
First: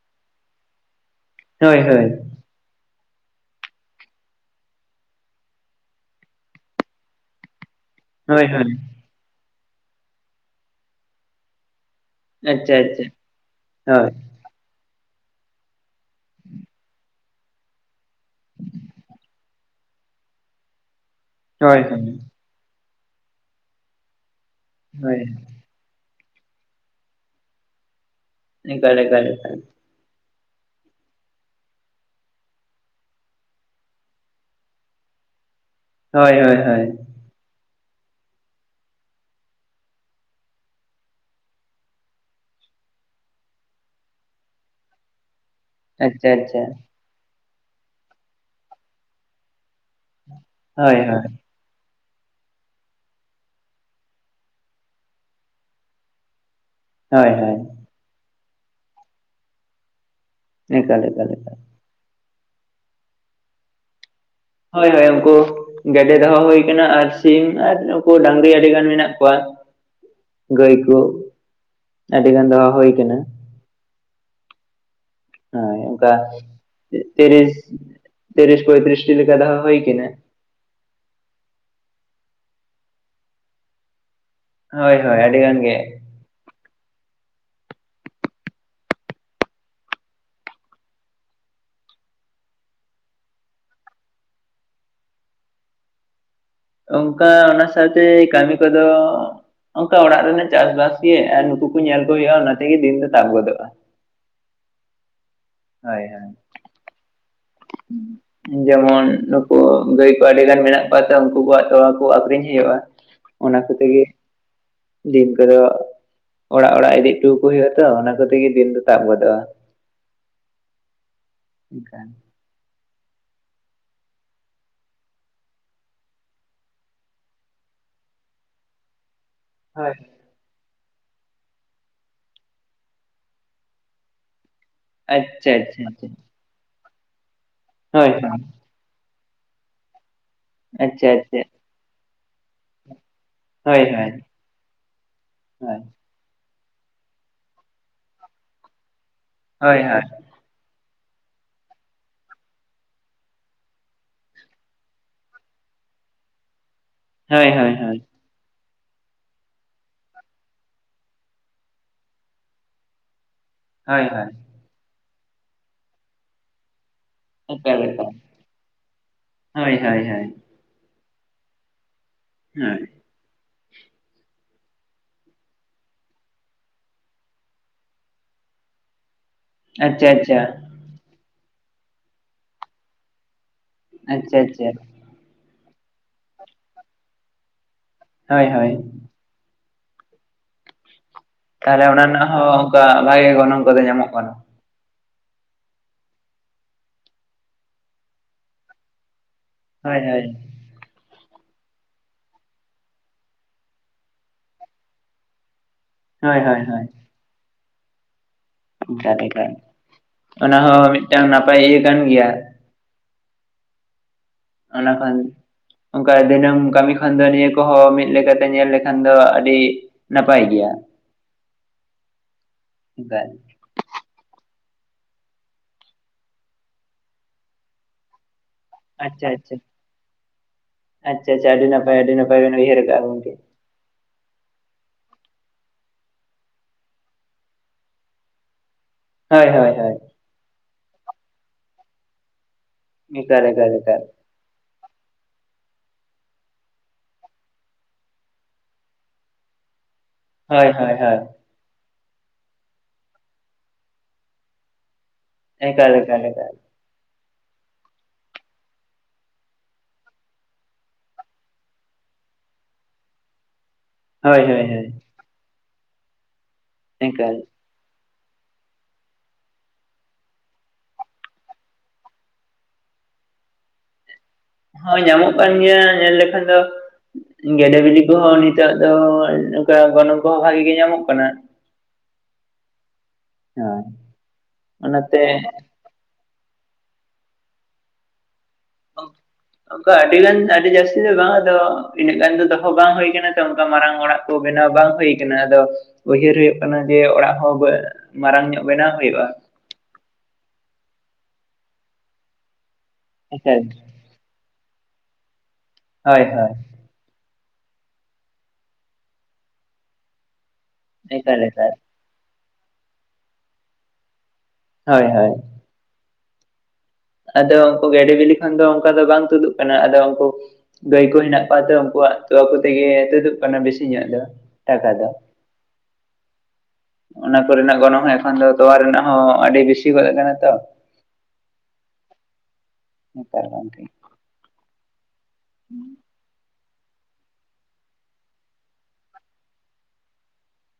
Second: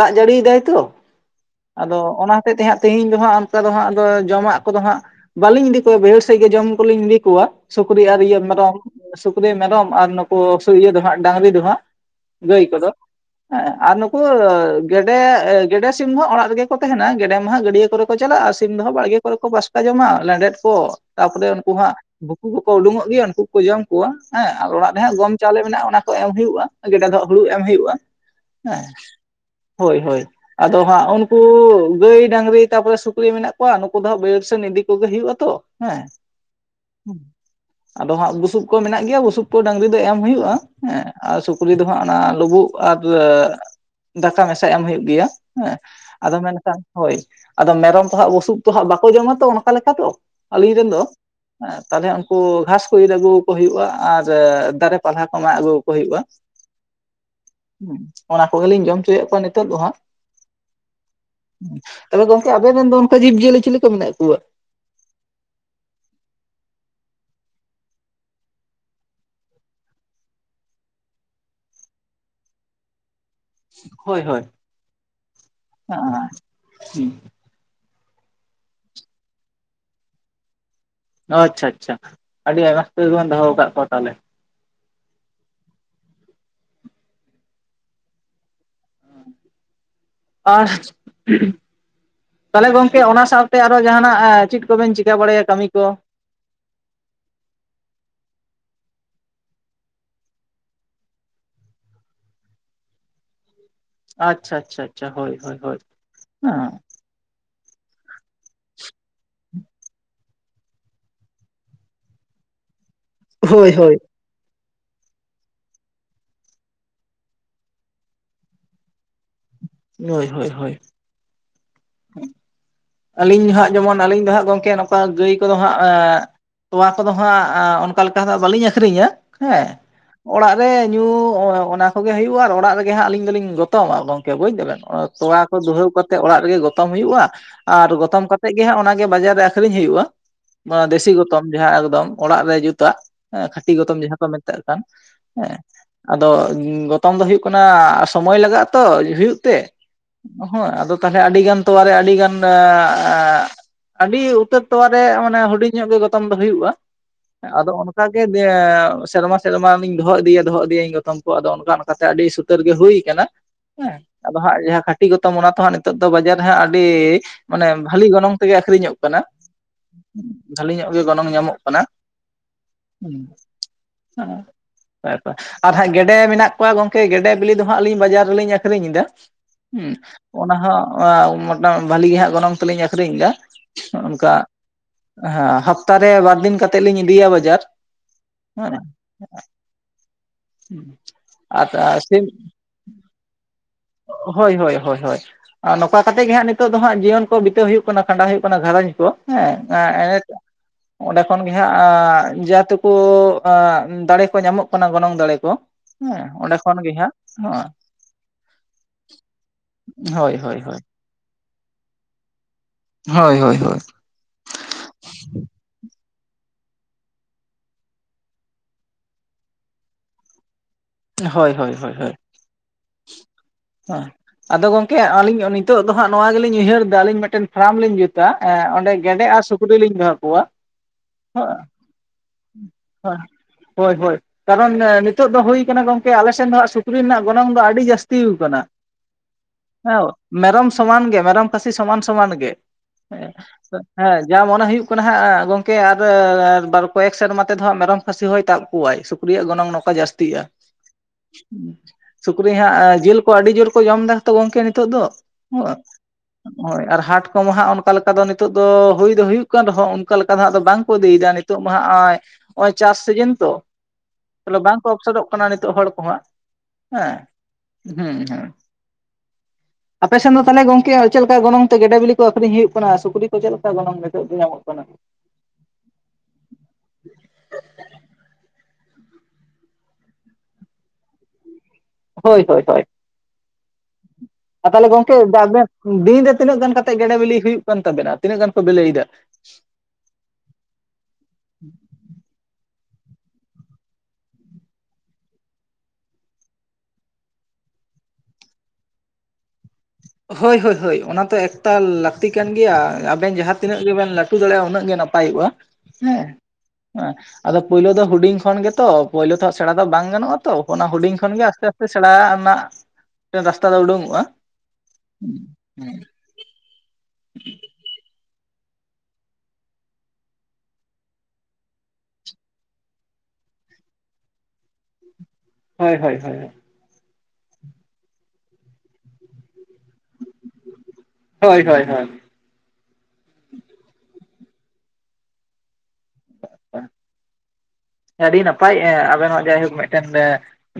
S2: ᱫᱟᱜ ᱡᱟᱹᱲᱤᱭ ᱮᱫᱟᱭ ᱛᱚᱼᱼ
S1: ᱦᱳᱭ
S2: ᱟᱫᱚ
S1: ᱦᱳᱭ
S2: ᱚᱱᱟ ᱦᱚᱛᱮᱡ ᱛᱮᱦᱟᱸᱜ ᱛᱮᱦᱤᱧ ᱫᱚ ᱦᱟᱸᱜ ᱚᱱᱠᱟ ᱫᱚ ᱦᱟᱸᱜ ᱟᱫᱚ ᱡᱚᱢᱟᱜ ᱠᱚ ᱫᱚ ᱦᱟᱸᱜ ᱵᱟᱹᱞᱤᱧ ᱤᱫᱤ ᱠᱚᱣᱟ ᱵᱟᱹᱭᱦᱟᱹᱲ ᱥᱮᱫ ᱜᱮ ᱡᱚᱢ ᱠᱚᱞᱤᱧ ᱤᱫᱤ ᱠᱚᱣᱟ᱾ ᱥᱩᱠᱨᱤ ᱟᱨ ᱤᱭᱟᱹ
S1: ᱦᱳᱭ ᱦᱳᱭ
S2: ᱢᱮᱨᱚᱢ ᱥᱩᱠᱨᱤ ᱢᱮᱨᱚᱢ ᱟᱨ ᱱᱩᱠᱩ ᱤᱭᱟᱹ ᱫᱚ ᱦᱟᱸᱜ ᱰᱟᱝᱨᱤ ᱫᱚ ᱦᱟᱸᱜ᱾ ᱜᱟᱹᱭ ᱠᱚ
S1: ᱟᱪᱪᱷᱟ
S2: ᱫᱚ
S1: ᱟᱪᱪᱷᱟ
S2: ᱦᱮᱸ ᱟᱨ
S1: ᱦᱳᱭ
S2: ᱱᱩᱠᱩ ᱜᱮᱰᱮ ᱜᱮᱰᱮ ᱥᱤ- -ᱢ ᱦᱚᱸ ᱚᱲᱟᱜ ᱨᱮᱜᱮ ᱠᱚ ᱛᱟᱦᱮᱱᱟ ᱜᱮᱰᱮ ᱢᱟ ᱦᱟᱸᱜ ᱜᱟᱹᱰᱭᱟᱹ ᱠᱚᱨᱮ ᱠᱚ ᱪᱟᱞᱟᱜᱼᱟ ᱥᱤᱢ ᱫᱚ ᱵᱟᱲᱜᱮ ᱠᱚᱨᱮ ᱠᱚ ᱯᱟᱥᱠᱟ ᱡᱚᱢᱟ ᱞᱮᱸᱰᱮᱫ ᱠᱚ᱾ ᱛᱟᱯᱚᱨᱮ ᱩᱱᱠᱩ
S1: ᱦᱳᱭ
S2: ᱦᱟᱸᱜ
S1: ᱦᱳᱭ
S2: ᱵᱩᱠᱩ ᱠᱚᱠᱚ ᱩᱰᱩᱝᱚᱜ ᱜᱮᱭᱟ ᱩᱱᱠᱩ ᱠᱚᱠᱚ ᱡᱚᱢ ᱠᱚᱣᱟ᱾ ᱦᱮᱸ ᱟᱨ ᱚᱲᱟᱜ ᱨᱮ ᱦᱟᱸᱜ
S1: ᱦᱳᱭ
S2: ᱜᱚᱢ ᱪᱟᱣᱞᱮ ᱢᱮᱱᱟᱜᱼᱟ ᱚᱱᱟᱠᱚ ᱮᱢ ᱦᱩᱭᱩᱜᱼᱟ ᱜᱮᱰᱮ ᱫᱚ ᱦᱟᱸᱜ ᱦᱩᱲᱩ ᱮᱢ ᱦᱩᱭᱩᱜᱼᱟ ᱾ ᱦᱮᱸ
S1: ᱮᱠᱟᱞ ᱮᱠᱟᱞ ᱮᱠᱟᱞ
S2: ᱦᱳᱭ ᱦᱳᱭ। ᱛᱚ ᱦᱟᱸᱜ ᱩᱱᱠᱩ ᱜᱟᱹᱭ ᱰᱟᱝᱨᱤ ᱛᱟᱯᱚᱨᱮ ᱥᱩᱠᱨᱤ ᱢᱮᱱᱟᱜ ᱠᱚᱣᱟ ᱱᱩᱠᱩ ᱫᱚ ᱦᱟᱸᱜ ᱵᱟᱹᱭᱦᱟᱹᱲ ᱥᱮᱱ ᱤᱫᱤ ᱠᱚᱜᱮ ᱦᱩᱭᱩᱜᱼᱟ ᱛᱚ। ᱦᱮᱸ।
S1: ᱦᱳᱭ ᱦᱳᱭ ᱦᱳᱭ
S2: ᱟᱫᱚ ᱦᱟᱸᱜ ᱵᱩᱥᱩᱵ ᱠᱚ ᱢᱮᱱᱟᱜ ᱜᱮᱭᱟ ᱵᱩᱥᱩᱵ ᱠᱚ ᱰᱟᱝᱨᱤ ᱫᱚ ᱮᱢ ᱦᱩᱭᱩᱜᱼᱟ ᱦᱮᱸ ᱟᱨ ᱥᱩᱠᱨᱤ ᱫᱚ ᱦᱟᱸᱜ ᱚᱱᱟ ᱞᱩᱵᱩᱜ ᱟᱨ ᱫᱟᱠᱟ ᱢᱮᱥᱟ ᱮᱢ ᱦᱩᱭᱩᱜ ᱜᱮᱭᱟ ᱦᱮᱸ
S1: ᱟᱪᱪᱷᱟ
S2: ᱟᱫᱚ
S1: ᱟᱪᱪᱷᱟ
S2: ᱢᱮᱱᱠᱷᱟᱱ ᱦᱳᱭ ᱟᱫᱚ ᱢᱮᱨᱚᱢ ᱛᱚ ᱦᱟᱸᱜ ᱵᱩᱥᱩᱵ ᱛᱚ ᱦᱟᱸᱜ ᱵᱟᱠᱚ ᱡᱚᱢᱟ ᱛᱚ ᱚᱱᱠᱟ ᱞᱮᱠᱟ ᱛᱚ। ᱟᱹᱞᱤᱧ ᱨᱮᱱ
S1: ᱦᱳᱭ
S2: ᱫᱚ
S1: ᱦᱳᱭ
S2: ᱮᱸ ᱛᱟᱞᱦᱮ ᱩᱱᱠᱩ ᱜᱷᱟᱥ ᱠᱚ ᱤᱨ ᱟᱹᱜᱩ ᱟᱠᱚ ᱦᱩᱭᱩᱜᱼᱟ ᱟᱨ ᱫᱟᱨᱮ ᱯᱟᱞᱦᱟ ᱠᱚ ᱢᱟᱜ ᱟᱹᱜᱩᱣ ᱟᱠᱚ ᱦᱩᱭᱩᱜᱼᱟ। (inaudible)
S1: ᱦᱳᱭ ᱦᱳᱭ।
S2: ᱦᱩᱸ ᱚᱱᱟ ᱠᱚᱜᱮᱞᱤᱧ ᱡᱚᱢ ᱦᱚᱪᱚᱭᱮᱫ ᱠᱚᱣᱟ ᱱᱤᱛᱚᱜ ᱫᱚ ᱦᱟᱸᱜ।
S1: ᱮᱠᱟᱞ ᱮᱠᱟᱞ ᱮᱠᱟᱞ।
S2: ᱛᱟᱵᱮ ᱜᱚᱝᱠᱮ ᱟᱵᱮᱱ ᱨᱮᱱ ᱫᱚ ᱚᱱᱠᱟ ᱡᱤᱵᱽ ᱡᱤᱭᱟᱹᱞᱤ ᱪᱤᱞᱤ ᱠᱚ ᱢᱮᱱᱟᱜ ᱠᱚᱣᱟ?
S1: ᱦᱳᱭ ᱦᱳᱭ ᱩᱱᱠᱩᱼᱼ ᱜᱮᱰᱮ ᱫᱚᱦᱚ ᱦᱩᱭ ᱟᱠᱟᱱᱟ ᱟᱨ ᱥᱤᱢ ᱟᱨ ᱱᱩᱠᱩ ᱰᱟᱝᱨᱤ ᱟᱹᱰᱤᱜᱟᱱ ᱢᱮᱱᱟᱜ ᱠᱚᱣᱟ। ᱜᱟᱹᱭ ᱠᱚ ᱟᱹᱰᱤ ᱜᱟᱱ ᱫᱚᱦᱚ ᱦᱩᱭ ᱠᱟᱱᱟ।
S2: ᱦᱳᱭ ᱦᱳᱭ
S1: ᱦᱚᱭ ᱚᱱᱠᱟ ᱛᱤᱨᱤᱥᱼᱼ ᱛᱤᱨᱤᱥ ᱯᱚᱸᱭᱛᱨᱤᱥ ᱴᱤ ᱞᱮᱠᱟ ᱫᱚᱦᱚ ᱦᱩᱭ ᱠᱟᱱᱟ।
S2: ᱚ ᱟᱪᱪᱷᱟ ᱟᱪᱪᱷᱟ ᱟᱹᱰᱤ ᱟᱭᱢᱟ ᱩᱥᱛᱟᱹᱨ ᱜᱮ ᱵᱮᱱ ᱫᱚᱦᱚ ᱟᱠᱟᱫ ᱠᱚᱣᱟ ᱛᱟᱞᱦᱮ।
S1: ᱦᱳᱭ ᱦᱳᱭ ᱟᱹᱰᱤ ᱜᱟᱱ ᱜᱮ।
S2: ᱟ ᱛᱟᱦᱚᱞᱮ ᱜᱚᱝᱠᱮ ᱚᱱᱟ ᱥᱟᱶᱛᱮ ᱟᱨᱚ ᱡᱟᱦᱟᱱᱟᱜ ᱮᱸ ᱪᱮᱫ ᱠᱚᱵᱮᱱ ᱪᱤᱠᱟ ᱵᱟᱲᱟᱭᱟ ᱠᱟᱹᱢᱤ ᱠᱚ?
S1: ᱚᱱᱠᱟ ᱚᱱᱟ ᱥᱟᱶᱛᱮ ᱠᱟᱹᱢᱤ ᱠᱚᱫᱚᱼᱼ ᱚᱱᱠᱟ ᱚᱲᱟᱜ ᱨᱮᱱᱟᱜ ᱪᱟᱥᱵᱟᱥ ᱜᱮ ᱟᱨ ᱱᱩᱠᱩ ᱠᱚ ᱧᱮᱞ ᱠᱚ ᱦᱩᱭᱩᱜᱼᱟ ᱚᱱᱟ ᱛᱮᱜᱮ ᱫᱤᱱ ᱫᱚ ᱛᱟᱵ ᱜᱚᱫᱚᱜᱼᱟ।
S2: ᱟᱪᱪᱷᱟ ᱟᱪᱪᱷᱟ ᱟᱪᱪᱷᱟ ᱦᱳᱭ ᱦᱳᱭ।
S1: ᱦᱳᱭ ᱦᱳᱭ। ᱡᱮᱢᱚᱱᱼᱼ ᱠᱚ ᱜᱟᱹᱭ ᱠᱚ ᱟᱹᱰᱤ ᱜᱟᱱ ᱢᱮᱱᱟᱜ ᱠᱚᱣᱟ ᱛᱚ ᱩᱱᱠᱩ ᱠᱚᱣᱟᱜ ᱛᱚᱣᱟ ᱠᱚ ᱟᱠᱷᱨᱤᱧ ᱦᱩᱭᱩᱜᱼᱟ ᱚᱱᱟ
S2: ᱦᱳᱭ
S1: ᱠᱚᱛᱮ
S2: ᱦᱳᱭ
S1: ᱜᱮᱼᱼ ᱫᱤᱱ ᱠᱚᱫᱚ ᱚᱲᱟᱜ ᱚᱲᱟᱜ ᱤᱫᱤ ᱦᱚᱴᱚ ᱟᱠᱩ ᱦᱩᱭᱩᱜᱼᱟ ᱛᱚ ᱚᱱᱟ ᱠᱚᱛᱮᱜᱮ ᱫᱤᱱ ᱫᱚ ᱛᱟᱵ ᱜᱚᱫᱚᱜᱼᱟ।
S2: ᱦᱳᱭ ᱦᱳᱭ ᱦᱳᱭ।
S1: ᱚᱱᱠᱟ
S2: ᱟᱹᱞᱤᱧ ᱦᱟᱸᱜ ᱡᱮᱢᱚᱱ ᱟᱹᱞᱤᱧ ᱫᱚ ᱦᱟᱸᱜ ᱜᱚᱝᱠᱮ ᱱᱚᱝᱠᱟ ᱜᱟᱹᱭ ᱠᱚᱫᱚ ᱦᱟᱸᱜ ᱮᱸᱻ ᱛᱚᱣᱟ ᱠᱚᱫᱚ ᱦᱟᱸᱜ ᱟᱸ ᱚᱱᱠᱟ ᱞᱮᱠᱟ ᱫᱚ ᱵᱟᱹᱞᱤᱧ ᱟᱠᱷᱨᱤᱧᱟ ᱦᱮᱸᱼᱼ
S1: ᱦᱳᱭ।
S2: ᱚᱲᱟᱜ ᱨᱮ ᱧᱩ ᱚᱱᱟ ᱠᱚᱜᱮ ᱦᱩᱭᱩᱜᱼᱟ ᱟᱨ ᱚᱲᱟᱜ ᱨᱮᱜᱮ ᱦᱟᱸᱜ ᱟᱹᱞᱤᱧ ᱫᱚᱞᱤᱧ ᱜᱚᱛᱚᱢᱟ ᱜᱚᱝᱠᱮ ᱵᱩᱡ ᱫᱟᱵᱮᱱ। ᱛᱚᱣᱟ
S1: ᱟᱪᱪᱷᱟ
S2: ᱠᱚ
S1: ᱟᱪᱪᱷᱟ
S2: ᱫᱩᱦᱟᱹᱣ
S1: ᱟᱪᱪᱷᱟ
S2: ᱠᱟᱛᱮ ᱚᱲᱟᱜᱼᱼ ᱜᱮ ᱜᱚᱛᱚᱢ ᱦᱩᱭᱩᱜᱼᱟ ᱟᱨ
S1: ᱦᱳᱭ
S2: ᱜᱚᱛᱚᱢ
S1: ᱦᱳᱭ
S2: ᱠᱟᱛᱮᱫ ᱜᱮ ᱦᱟᱸᱜ ᱚᱱᱟᱜᱮ ᱵᱟᱡᱟᱨ ᱨᱮ ᱟᱹᱠᱷᱨᱤᱧ ᱦᱩᱭᱩᱜᱼᱟ।
S1: ᱟᱪᱪᱷᱟ
S2: ᱫᱮᱥᱤ ᱜᱚᱛᱚᱢ
S1: ᱟᱪᱪᱷᱟ
S2: ᱡᱟᱦᱟᱸ ᱮᱠᱫᱚᱢ ᱚᱲᱟᱜ ᱨᱮ ᱡᱩᱛᱟᱜ ᱠᱷᱟᱹᱴᱤ
S1: ᱦᱳᱭ
S2: ᱜᱚᱛᱚᱢ
S1: ᱦᱳᱭ
S2: ᱡᱟᱦᱟᱸ ᱠᱚ ᱢᱮᱛᱟᱜ ᱠᱟᱱ
S1: ᱦᱳᱭ
S2: ᱦᱮᱸ। ᱟᱫᱚ ᱜᱚᱛᱚᱢ ᱫᱚ ᱦᱩᱭᱩᱜ ᱠᱟᱱᱟ ᱥᱚᱢᱚᱭ ᱞᱟᱜᱟᱜ ᱟᱛᱚ ᱦᱩᱭᱩᱜ ᱛᱮᱼᱼ
S1: ᱦᱳᱭ ᱦᱳᱭ
S2: ᱦᱳᱭ ᱟᱫᱚ ᱛᱟᱞᱦᱮ ᱟᱹᱰᱤ ᱜᱟᱱ ᱛᱚᱣᱟ ᱨᱮ ᱟᱹᱰᱤ ᱜᱟᱱ ᱟᱻ ᱟᱹᱰᱤ ᱩᱛᱟᱹᱨ ᱛᱚᱣᱟᱨᱮ ᱢᱟᱱᱮ ᱦᱩᱰᱤᱧ ᱧᱚᱜ ᱜᱮ ᱜᱚᱛᱚᱢ ᱫᱚ ᱦᱩᱭᱩᱜᱼᱟ
S1: ᱦᱳᱭ
S2: ᱟᱫᱚ
S1: ᱦᱳᱭ ᱦᱳᱭ
S2: ᱚᱱᱠᱟᱼᱼ ᱜᱮ ᱮᱻ ᱥᱮᱨᱢᱟ ᱥᱮᱨᱢᱟ ᱞᱤᱧ ᱫᱚᱦᱚ ᱤᱫᱤᱭᱟ ᱫᱚᱦᱚ ᱤᱫᱤᱭᱟᱹᱧ ᱜᱚᱛᱚᱢ ᱠᱚ ᱟᱫᱚ ᱚᱱᱠᱟ ᱚᱱᱠᱟᱛᱮ ᱟᱹᱰᱤᱼᱼ ᱩᱛᱟᱹᱨ ᱜᱮ ᱦᱩᱭ ᱠᱟᱱᱟ ᱦᱮᱸ
S1: ᱦᱳᱭ ᱦᱳᱭ
S2: ᱟᱫᱚ ᱦᱟᱸᱜ ᱡᱟᱸᱦᱟ ᱠᱷᱟᱴᱤ ᱜᱚᱛᱚᱢ ᱚᱱᱟ ᱛᱚ ᱦᱟᱸᱜ ᱱᱤᱛᱚᱜ ᱫᱚ ᱵᱟᱡᱟᱨ ᱨᱮ ᱦᱟᱸᱜ ᱟᱰᱤ᱾ ᱢᱟᱱᱮ
S1: ᱮᱠᱟᱞ
S2: ᱵᱷᱟᱞᱤ
S1: ᱮᱠᱟᱞ
S2: ᱜᱚᱱᱚᱝ ᱛᱮᱜᱮ ᱟᱠᱷᱨᱤᱧᱚᱜ ᱠᱟᱱᱟ
S1: ᱦᱳᱭ ᱦᱳᱭ ᱦᱳᱭ
S2: ᱵᱷᱟᱞᱤ ᱧᱚᱜ ᱜᱮ ᱜᱚᱱᱚᱝ ᱧᱟᱢᱚᱜ ᱠᱟᱱᱟ᱾
S1: ᱦᱟᱹᱭ᱾
S2: ᱦᱩᱸ᱾ (unintelligible) ᱟᱨ ᱦᱮᱸ ᱜᱮᱰᱮ ᱢᱮᱱᱟᱜ ᱠᱚᱣᱟ ᱜᱚᱝᱠᱮ ᱜᱮᱰᱮ ᱵᱤᱞᱤ ᱫᱚ ᱦᱟᱸᱜ ᱞᱤᱧ ᱵᱟᱡᱟᱨ ᱨᱮᱞᱤᱧ ᱟᱹᱷᱨᱤᱧ ᱮᱫᱟ᱾ ᱦᱩᱸ
S1: ᱟᱪᱪᱷᱟ ᱟᱪᱪᱷᱟ
S2: ᱚᱱᱟ ᱦᱚᱸ ᱟᱸ ᱢᱚᱴᱟᱢ ᱵᱷᱟᱹᱞᱤ ᱜᱮ ᱦᱟᱸᱜ ᱜᱚᱱᱚᱝ ᱛᱮᱞᱤᱧ ᱟᱠᱷᱨᱤᱧ ᱮᱫᱟ᱾ ᱚᱱᱠᱟ
S1: ᱟᱪᱪᱷᱟ ᱟᱪᱪᱷᱟ
S2: ᱦᱮᱸ ᱦᱟᱯᱛᱟᱨᱮ ᱵᱟᱨᱫᱤᱱ ᱠᱟᱛᱮᱫ ᱞᱤᱧ ᱤᱫᱤᱭᱟ ᱵᱟᱡᱟᱨ
S1: ᱦᱳᱭ ᱦᱳᱭ
S2: ᱦᱮᱸ ᱦᱮᱸ ᱦᱩᱸ᱾
S1: ᱛᱟᱦᱞᱮ ᱚᱱᱟ ᱨᱮᱱᱟᱜ ᱦᱚᱸ ᱚᱱᱠᱟ ᱵᱷᱟᱜᱮ ᱜᱮ ᱜᱚᱱᱚᱝ ᱠᱚᱫᱚ ᱧᱟᱢᱚᱜ ᱠᱟᱱᱟ
S2: ᱦᱳᱭ ᱦᱳᱭ ᱦᱳᱭ ᱦᱳᱭ ᱟᱨ ᱱᱚᱝᱠᱟ ᱠᱟᱛᱮᱜ ᱜᱮ ᱦᱟᱸᱜ ᱱᱤᱛᱚᱜ ᱫᱚ ᱦᱟᱸᱜ ᱡᱤᱭᱚᱱ ᱠᱚ ᱵᱤᱛᱟᱹᱣ ᱦᱩᱭᱩᱜ ᱠᱟᱱᱟ ᱠᱷᱟᱸᱰᱟᱣ ᱦᱩᱭᱩᱜ ᱠᱟᱱᱟ ᱜᱷᱟᱨᱚᱸᱧᱡᱽ ᱠᱚ ᱦᱮᱸ᱾ ᱟᱸ
S1: ᱦᱳᱭ ᱦᱳᱭ
S2: ᱮᱸᱲᱮᱛᱮᱭᱟᱜ᱾ ᱚᱸᱰᱮ ᱠᱷᱚᱱ ᱜᱮ ᱦᱟᱸᱜ ᱡᱟ ᱛᱩᱠᱩ ᱫᱟᱲᱮ ᱠᱚ ᱧᱟᱢᱚᱜ ᱠᱟᱱᱟ ᱜᱚᱱᱚᱝ ᱫᱟᱲᱮ ᱠᱚ ᱦᱮᱸ
S1: ᱦᱳᱭ
S2: ᱚᱸᱰᱮ
S1: ᱦᱳᱭ
S2: ᱠᱷᱚᱱ
S1: ᱦᱳᱭ
S2: ᱜᱮ ᱦᱟᱸᱜ ᱦᱚᱸ᱾ ᱦᱳᱭ
S1: (unintelligible)
S2: ᱦᱳᱭ
S1: ᱚᱱᱟ
S2: ᱦᱳᱭ
S1: ᱦᱚᱸ ᱢᱤᱜᱴᱟᱝ ᱱᱟᱯᱟᱭ ᱤᱭᱟᱹ ᱠᱟᱱ ᱜᱮᱭᱟ᱾
S2: ᱦᱳᱭ ᱦᱳᱭ ᱦᱳᱭ
S1: ᱚᱱᱟ ᱠᱟᱱ ᱜᱤ᱾ ᱚᱱᱠᱟ ᱫᱤᱱᱟᱹᱢ ᱠᱟᱢᱤ ᱠᱷᱚᱱ ᱫᱚ ᱱᱤᱭᱟᱹ ᱠᱚᱦᱚ ᱢᱤᱫ ᱞᱮᱠᱟᱛᱮ ᱧᱮᱞ ᱞᱮᱠᱷᱟᱱ ᱫᱚ ᱟᱰᱤ᱾ ᱱᱟᱯᱟᱭ ᱜᱮᱭᱟ
S2: ᱦᱳᱭ ᱦᱳᱭ ᱦᱳᱭ ᱦᱳᱭ
S1: ᱚᱱᱠᱟ᱾
S2: ᱟᱫᱚ ᱜᱚᱝᱠᱮ ᱟᱞᱤᱧ ᱱᱤᱛᱚᱜ ᱫᱚ ᱦᱟᱸᱜ ᱱᱚᱣᱟ ᱜᱮᱞᱤᱧ ᱩᱭᱦᱟᱹᱨ ᱮᱫᱟ ᱟᱞᱤᱧ ᱢᱮᱜᱴᱮᱱ ᱯᱷᱟᱨᱟᱢ ᱞᱤᱧ ᱡᱩᱛᱟ ᱮᱸ ᱚᱸᱰᱮ ᱜᱮᱸᱰᱮ ᱟᱨ ᱥᱩᱠᱨᱤᱞᱤᱧ ᱫᱚᱦᱚ ᱠᱚᱣᱟ
S1: ᱟᱪᱼᱪᱷᱟ ᱟᱪᱷᱟ ᱟᱹᱰᱤ ᱱᱟᱯᱟᱭ ᱟᱹᱰᱤ ᱱᱟᱯᱟᱭ ᱵᱮᱱ ᱩᱭᱦᱟᱹᱨ ᱠᱟᱜ-ᱟ
S2: ᱦᱳᱭ
S1: ᱜᱚᱝᱠᱤ᱾
S2: ᱦᱳᱭ ᱦᱳᱭ ᱠᱟᱨᱚᱱ ᱱᱤᱛᱚᱜ ᱫᱚ ᱦᱩᱭ ᱠᱟᱱᱟ ᱜᱚᱝᱠᱮ ᱟᱞᱮ ᱥᱮᱱ ᱫᱚ ᱦᱟᱸᱜ ᱥᱩᱠᱨᱤ ᱨᱮᱱᱟᱜ ᱜᱚᱱᱚᱝ ᱫᱚ ᱟᱰᱤ ᱡᱟᱥᱛᱤᱣ ᱠᱟᱱᱟ᱾
S1: ᱦᱳᱭ ᱦᱳᱭ ᱦᱳᱭ
S2: ᱦᱮᱸ ᱢᱮᱨᱚᱢ ᱥᱚᱢᱟᱱ ᱜᱮ ᱢᱮᱨᱚᱢ ᱠᱷᱟᱹᱥᱤ ᱥᱚᱢᱟᱱ ᱥᱚᱢᱟᱱ ᱜᱮ ᱦᱮᱸ
S1: ᱮᱠᱟᱞ ᱮᱠᱟᱞ ᱮᱠᱟᱞ
S2: ᱦᱟᱹᱭ᱾ ᱡᱟ ᱢᱚᱱᱮ ᱦᱩᱭᱩᱜ ᱠᱟᱱᱟ ᱦᱟᱸᱜ ᱜᱚᱝᱠᱮ ᱟᱨ ᱵᱟᱨ ᱠᱚᱭᱮᱠ ᱥᱮᱨᱢᱟ ᱛᱮᱫᱚ ᱦᱟᱸᱜ ᱢᱮᱨᱚᱢ ᱠᱷᱟᱸᱥᱤ ᱦᱚᱭ ᱛᱟᱵ ᱠᱚᱣᱟᱭ ᱥᱩ ᱠᱨᱤᱭᱟᱜ ᱜᱚᱱᱚᱝ ᱱᱚᱝᱠᱟ ᱡᱟᱥᱛᱤᱜᱼᱟ᱾
S1: ᱦᱳᱭ ᱦᱳᱭ ᱦᱳᱭ
S2: ᱥᱩᱠᱨᱤ ᱦᱟᱸᱜ ᱡᱤᱞ ᱠᱚ ᱟᱹᱰᱤ ᱡᱳᱨ ᱠᱚ ᱡᱚᱢ ᱫᱟ ᱛᱚ ᱜᱚᱝᱠᱮ ᱱᱤᱛᱚᱜ ᱫᱚ᱾
S1: ᱮᱠᱟᱞ ᱮᱠᱟᱞ ᱮᱠᱟᱞ
S2: ᱦᱳᱭ ᱟᱨ ᱦᱟᱴ ᱠᱚᱢᱟ ᱦᱟᱸᱜ ᱚᱱ ᱠᱟ ᱞᱮᱠᱟ ᱫᱚ ᱱᱤᱛᱚᱜ ᱫᱚ ᱦᱳᱭ ᱫᱚ ᱦᱩᱭᱩᱜ ᱠᱟᱱ ᱨᱮᱦᱚᱸ ᱚᱱᱠᱟ ᱞᱮᱠᱟ ᱫᱚ ᱦᱟᱸᱜ ᱟᱫᱚ ᱵᱟᱝᱠᱚ ᱤᱫᱤᱭᱮᱫᱟ ᱱᱤᱛᱚᱜ ᱢᱟ ᱦᱟᱸᱜ ᱚᱸᱭ ᱚᱸᱜ-ᱚᱭ ᱪᱟᱥ ᱥᱮᱡᱮᱱ ᱛᱚ᱾
S1: ᱦᱳᱭ
S2: ᱢᱚᱛᱞᱚᱵ
S1: ᱦᱳᱭ ᱦᱳᱭ
S2: ᱵᱟᱝᱠᱚ ᱚᱯᱥᱚᱫᱚᱜ ᱠᱟᱱᱟ ᱱᱤᱛᱚᱜ ᱦᱚᱲ ᱠᱚ ᱦᱟᱸᱜ
S1: ᱮᱠᱟᱞ
S2: ᱦᱮᱸ᱾ ᱦᱩᱸ ᱦᱩᱸ ᱟᱯᱮ ᱥᱮᱱ ᱫᱚ ᱛᱟᱦᱞᱮ ᱜᱚᱝᱠᱮ ᱪᱮᱜ ᱞᱮᱠᱟ ᱜᱚᱱᱚᱝ ᱛᱮ ᱜᱮᱰᱮ ᱵᱤᱞᱤ ᱠᱚ ᱟᱠᱷᱨᱤᱧ ᱦᱩᱭᱩᱜ ᱠᱟᱱᱟ ᱥᱩᱠᱨᱤ ᱠᱚ ᱪᱮᱜ ᱞᱮᱠᱟ ᱜᱚᱱᱚᱝ ᱠᱟᱛᱮᱜ ᱜᱮ ᱧᱟᱢᱚᱜ ᱠᱟᱱᱟ?
S1: ᱦᱳᱭ ᱧᱟᱢᱚᱜ ᱠᱟᱱ ᱜᱮᱭᱟ ᱧᱮᱞ ᱞᱮᱠᱷᱟᱱ ᱫᱚ ᱜᱮᱰᱮ ᱵᱤᱞᱤ ᱠᱚᱦᱚᱸ ᱱᱤᱛᱚᱜ ᱫᱚ ᱱᱚᱝᱠᱟ ᱜᱚᱱᱚᱝ ᱠᱚᱦᱚᱸ ᱵᱷᱟᱜᱤ ᱜᱮ ᱧᱟᱢᱚᱜ ᱠᱟᱱᱟ
S2: ᱦᱳᱭ ᱦᱳᱭ ᱦᱳᱭ
S1: ᱦᱳᱭ᱾
S2: ᱟᱨ ᱛᱟᱦᱞᱮ ᱜᱚᱝᱠᱮ
S1: ᱚᱱᱟᱛᱮ
S2: ᱫᱟ ᱟᱵᱮᱱ ᱫᱤᱱ ᱨᱮ ᱛᱤᱱᱟᱹᱜ ᱜᱟᱱ ᱠᱟᱛᱮᱜ ᱜᱮᱰᱮ ᱵᱤᱞᱤ ᱦᱩᱭᱩᱜ ᱠᱟᱱ ᱛᱟᱵᱮᱱᱟ ᱛᱤᱱᱟᱹᱜ ᱜᱟᱱ ᱠᱚ ᱵᱮᱞᱮᱭᱫᱟ᱾ (inaudible)
S1: ᱚᱱᱠᱟ ᱟᱹᱰᱤ ᱜᱟᱱ ᱟᱹᱰᱤ ᱡᱟᱹᱥᱛᱤ ᱫᱚ ᱵᱟᱝ ᱟᱫᱚ ᱤᱱᱟᱹᱜ ᱜᱟᱱ ᱫᱚ ᱫᱚᱦᱚ ᱵᱟᱝ ᱦᱩᱭ ᱟᱠᱟᱱᱟ ᱛᱚ ᱚᱱᱠᱟ ᱢᱟᱨᱟᱝ ᱚᱲᱟᱜ ᱠᱚ ᱵᱮᱱᱟᱣ ᱵᱟᱝ ᱦᱩᱭ ᱠᱟᱱᱟ ᱟᱫᱚ ᱩᱭᱦᱟᱹᱨ ᱦᱩᱭᱩᱜ ᱠᱟᱱᱟ ᱡᱮ ᱚᱲᱟᱜ ᱦᱚᱸ ᱵᱟᱹ ᱢᱟᱨᱟᱝ ᱧᱚᱜ ᱵᱮᱱᱟᱣ ᱦᱩᱭᱩᱜᱼᱟ ᱾
S2: ᱦᱳᱭ ᱦᱳᱭ ᱦᱳᱭ ᱚᱱᱟᱛᱚ ᱮᱠᱛᱟ ᱞᱟᱹᱠᱛᱤ ᱠᱟᱱ ᱜᱮᱭᱟ ᱟᱵᱮᱱ ᱡᱟᱦᱟᱸ
S1: ᱦᱮᱸ
S2: ᱛᱤᱱᱟᱹᱜ ᱜᱮᱵᱮᱱ ᱞᱟᱹ ᱴᱩ ᱫᱟᱲᱮᱭᱟᱜᱼᱟ ᱩᱱᱟᱹᱜ ᱜᱮ ᱱᱟᱯᱟᱭᱚᱜᱼᱟ,
S1: ᱦᱳᱭ
S2: ᱦᱮᱸ ᱾
S1: ᱦᱳᱭ
S2: ᱦᱮᱸ, ᱟᱫᱚ ᱯᱩᱭᱞᱳ ᱫᱚ ᱦᱩᱰᱤᱧ ᱠᱷᱚᱱ ᱜᱮᱛᱚ ᱯᱳᱭᱞᱳ ᱛᱚ ᱦᱟᱜ ᱥᱮᱬᱟ ᱫᱚ ᱵᱟᱝ ᱜᱟᱱᱚᱜᱼᱟ ᱛᱚ ᱚᱱᱟ ᱦᱩᱰᱤᱧ ᱠᱷᱚᱱ
S1: ᱮᱠᱟᱞ
S2: ᱜᱮ ᱟᱥᱛᱮ
S1: ᱮᱠᱟᱞ
S2: ᱟᱥᱛᱮ ᱥᱮᱬᱟ ᱨᱮᱱᱟᱜ ᱢᱤᱫᱴᱟᱝ ᱨᱟᱥᱛᱟ ᱫᱚ ᱩᱰᱩᱝᱚᱜᱼᱟ ᱾
S1: ᱦᱳᱭ ᱦᱳᱭ
S2: ᱦᱮᱸ ᱾
S1: ᱟᱫᱚ ᱩᱝᱠᱩ ᱜᱮᱰᱮ ᱵᱤᱞᱤ ᱠᱷᱚᱱ ᱫᱚ ᱚᱝᱠᱟ ᱫᱚ ᱵᱟᱝ ᱛᱩᱫᱩᱜ ᱠᱟᱱᱟ ᱟᱫᱚ ᱳᱝᱠᱳ ᱜᱟᱹᱭ ᱠᱚ ᱦᱮᱱᱟᱜ ᱠᱚᱣᱟ ᱛᱚ ᱩᱝᱠᱩᱣᱟᱜ ᱛᱚᱣᱟ ᱠᱚ ᱛᱮᱜᱮ ᱛᱩᱫᱩᱜ ᱠᱟᱱᱟ ᱵᱮᱥᱤ ᱧᱚᱜ ᱫᱚ ᱾ ᱴᱟᱠᱟ ᱫᱚ ᱾
S2: ᱦᱳᱭ, ᱦᱳᱭ, ᱦᱳᱭ ᱾
S1: ᱚᱱᱟ ᱠᱚᱨᱮᱱᱟᱜ ᱜᱚᱱᱚᱝ ᱦᱚᱸ ᱮᱠᱷᱚᱱ ᱫᱚ ᱛᱚᱣᱟ ᱨᱮᱱᱟᱜ ᱦᱚᱸ ᱟᱹᱰᱤ ᱵᱮᱥᱤ ᱜᱚᱫ ᱟᱠᱟᱱᱟ ᱛᱚ ᱾
S2: ᱦᱳᱭ ᱦᱳᱭ ᱦᱳᱭ ᱾
S1: ᱱᱮᱛᱟᱨ ᱜᱚᱢᱠᱮ ᱦᱩᱸ ᱾
S2: (unintelligible) ᱟᱹᱰᱤ ᱱᱟᱯᱟᱭ ᱮᱸ ᱟᱵᱮᱱᱟᱜ ᱡᱟᱭᱦᱳᱠ ᱢᱤᱫᱴᱮᱱ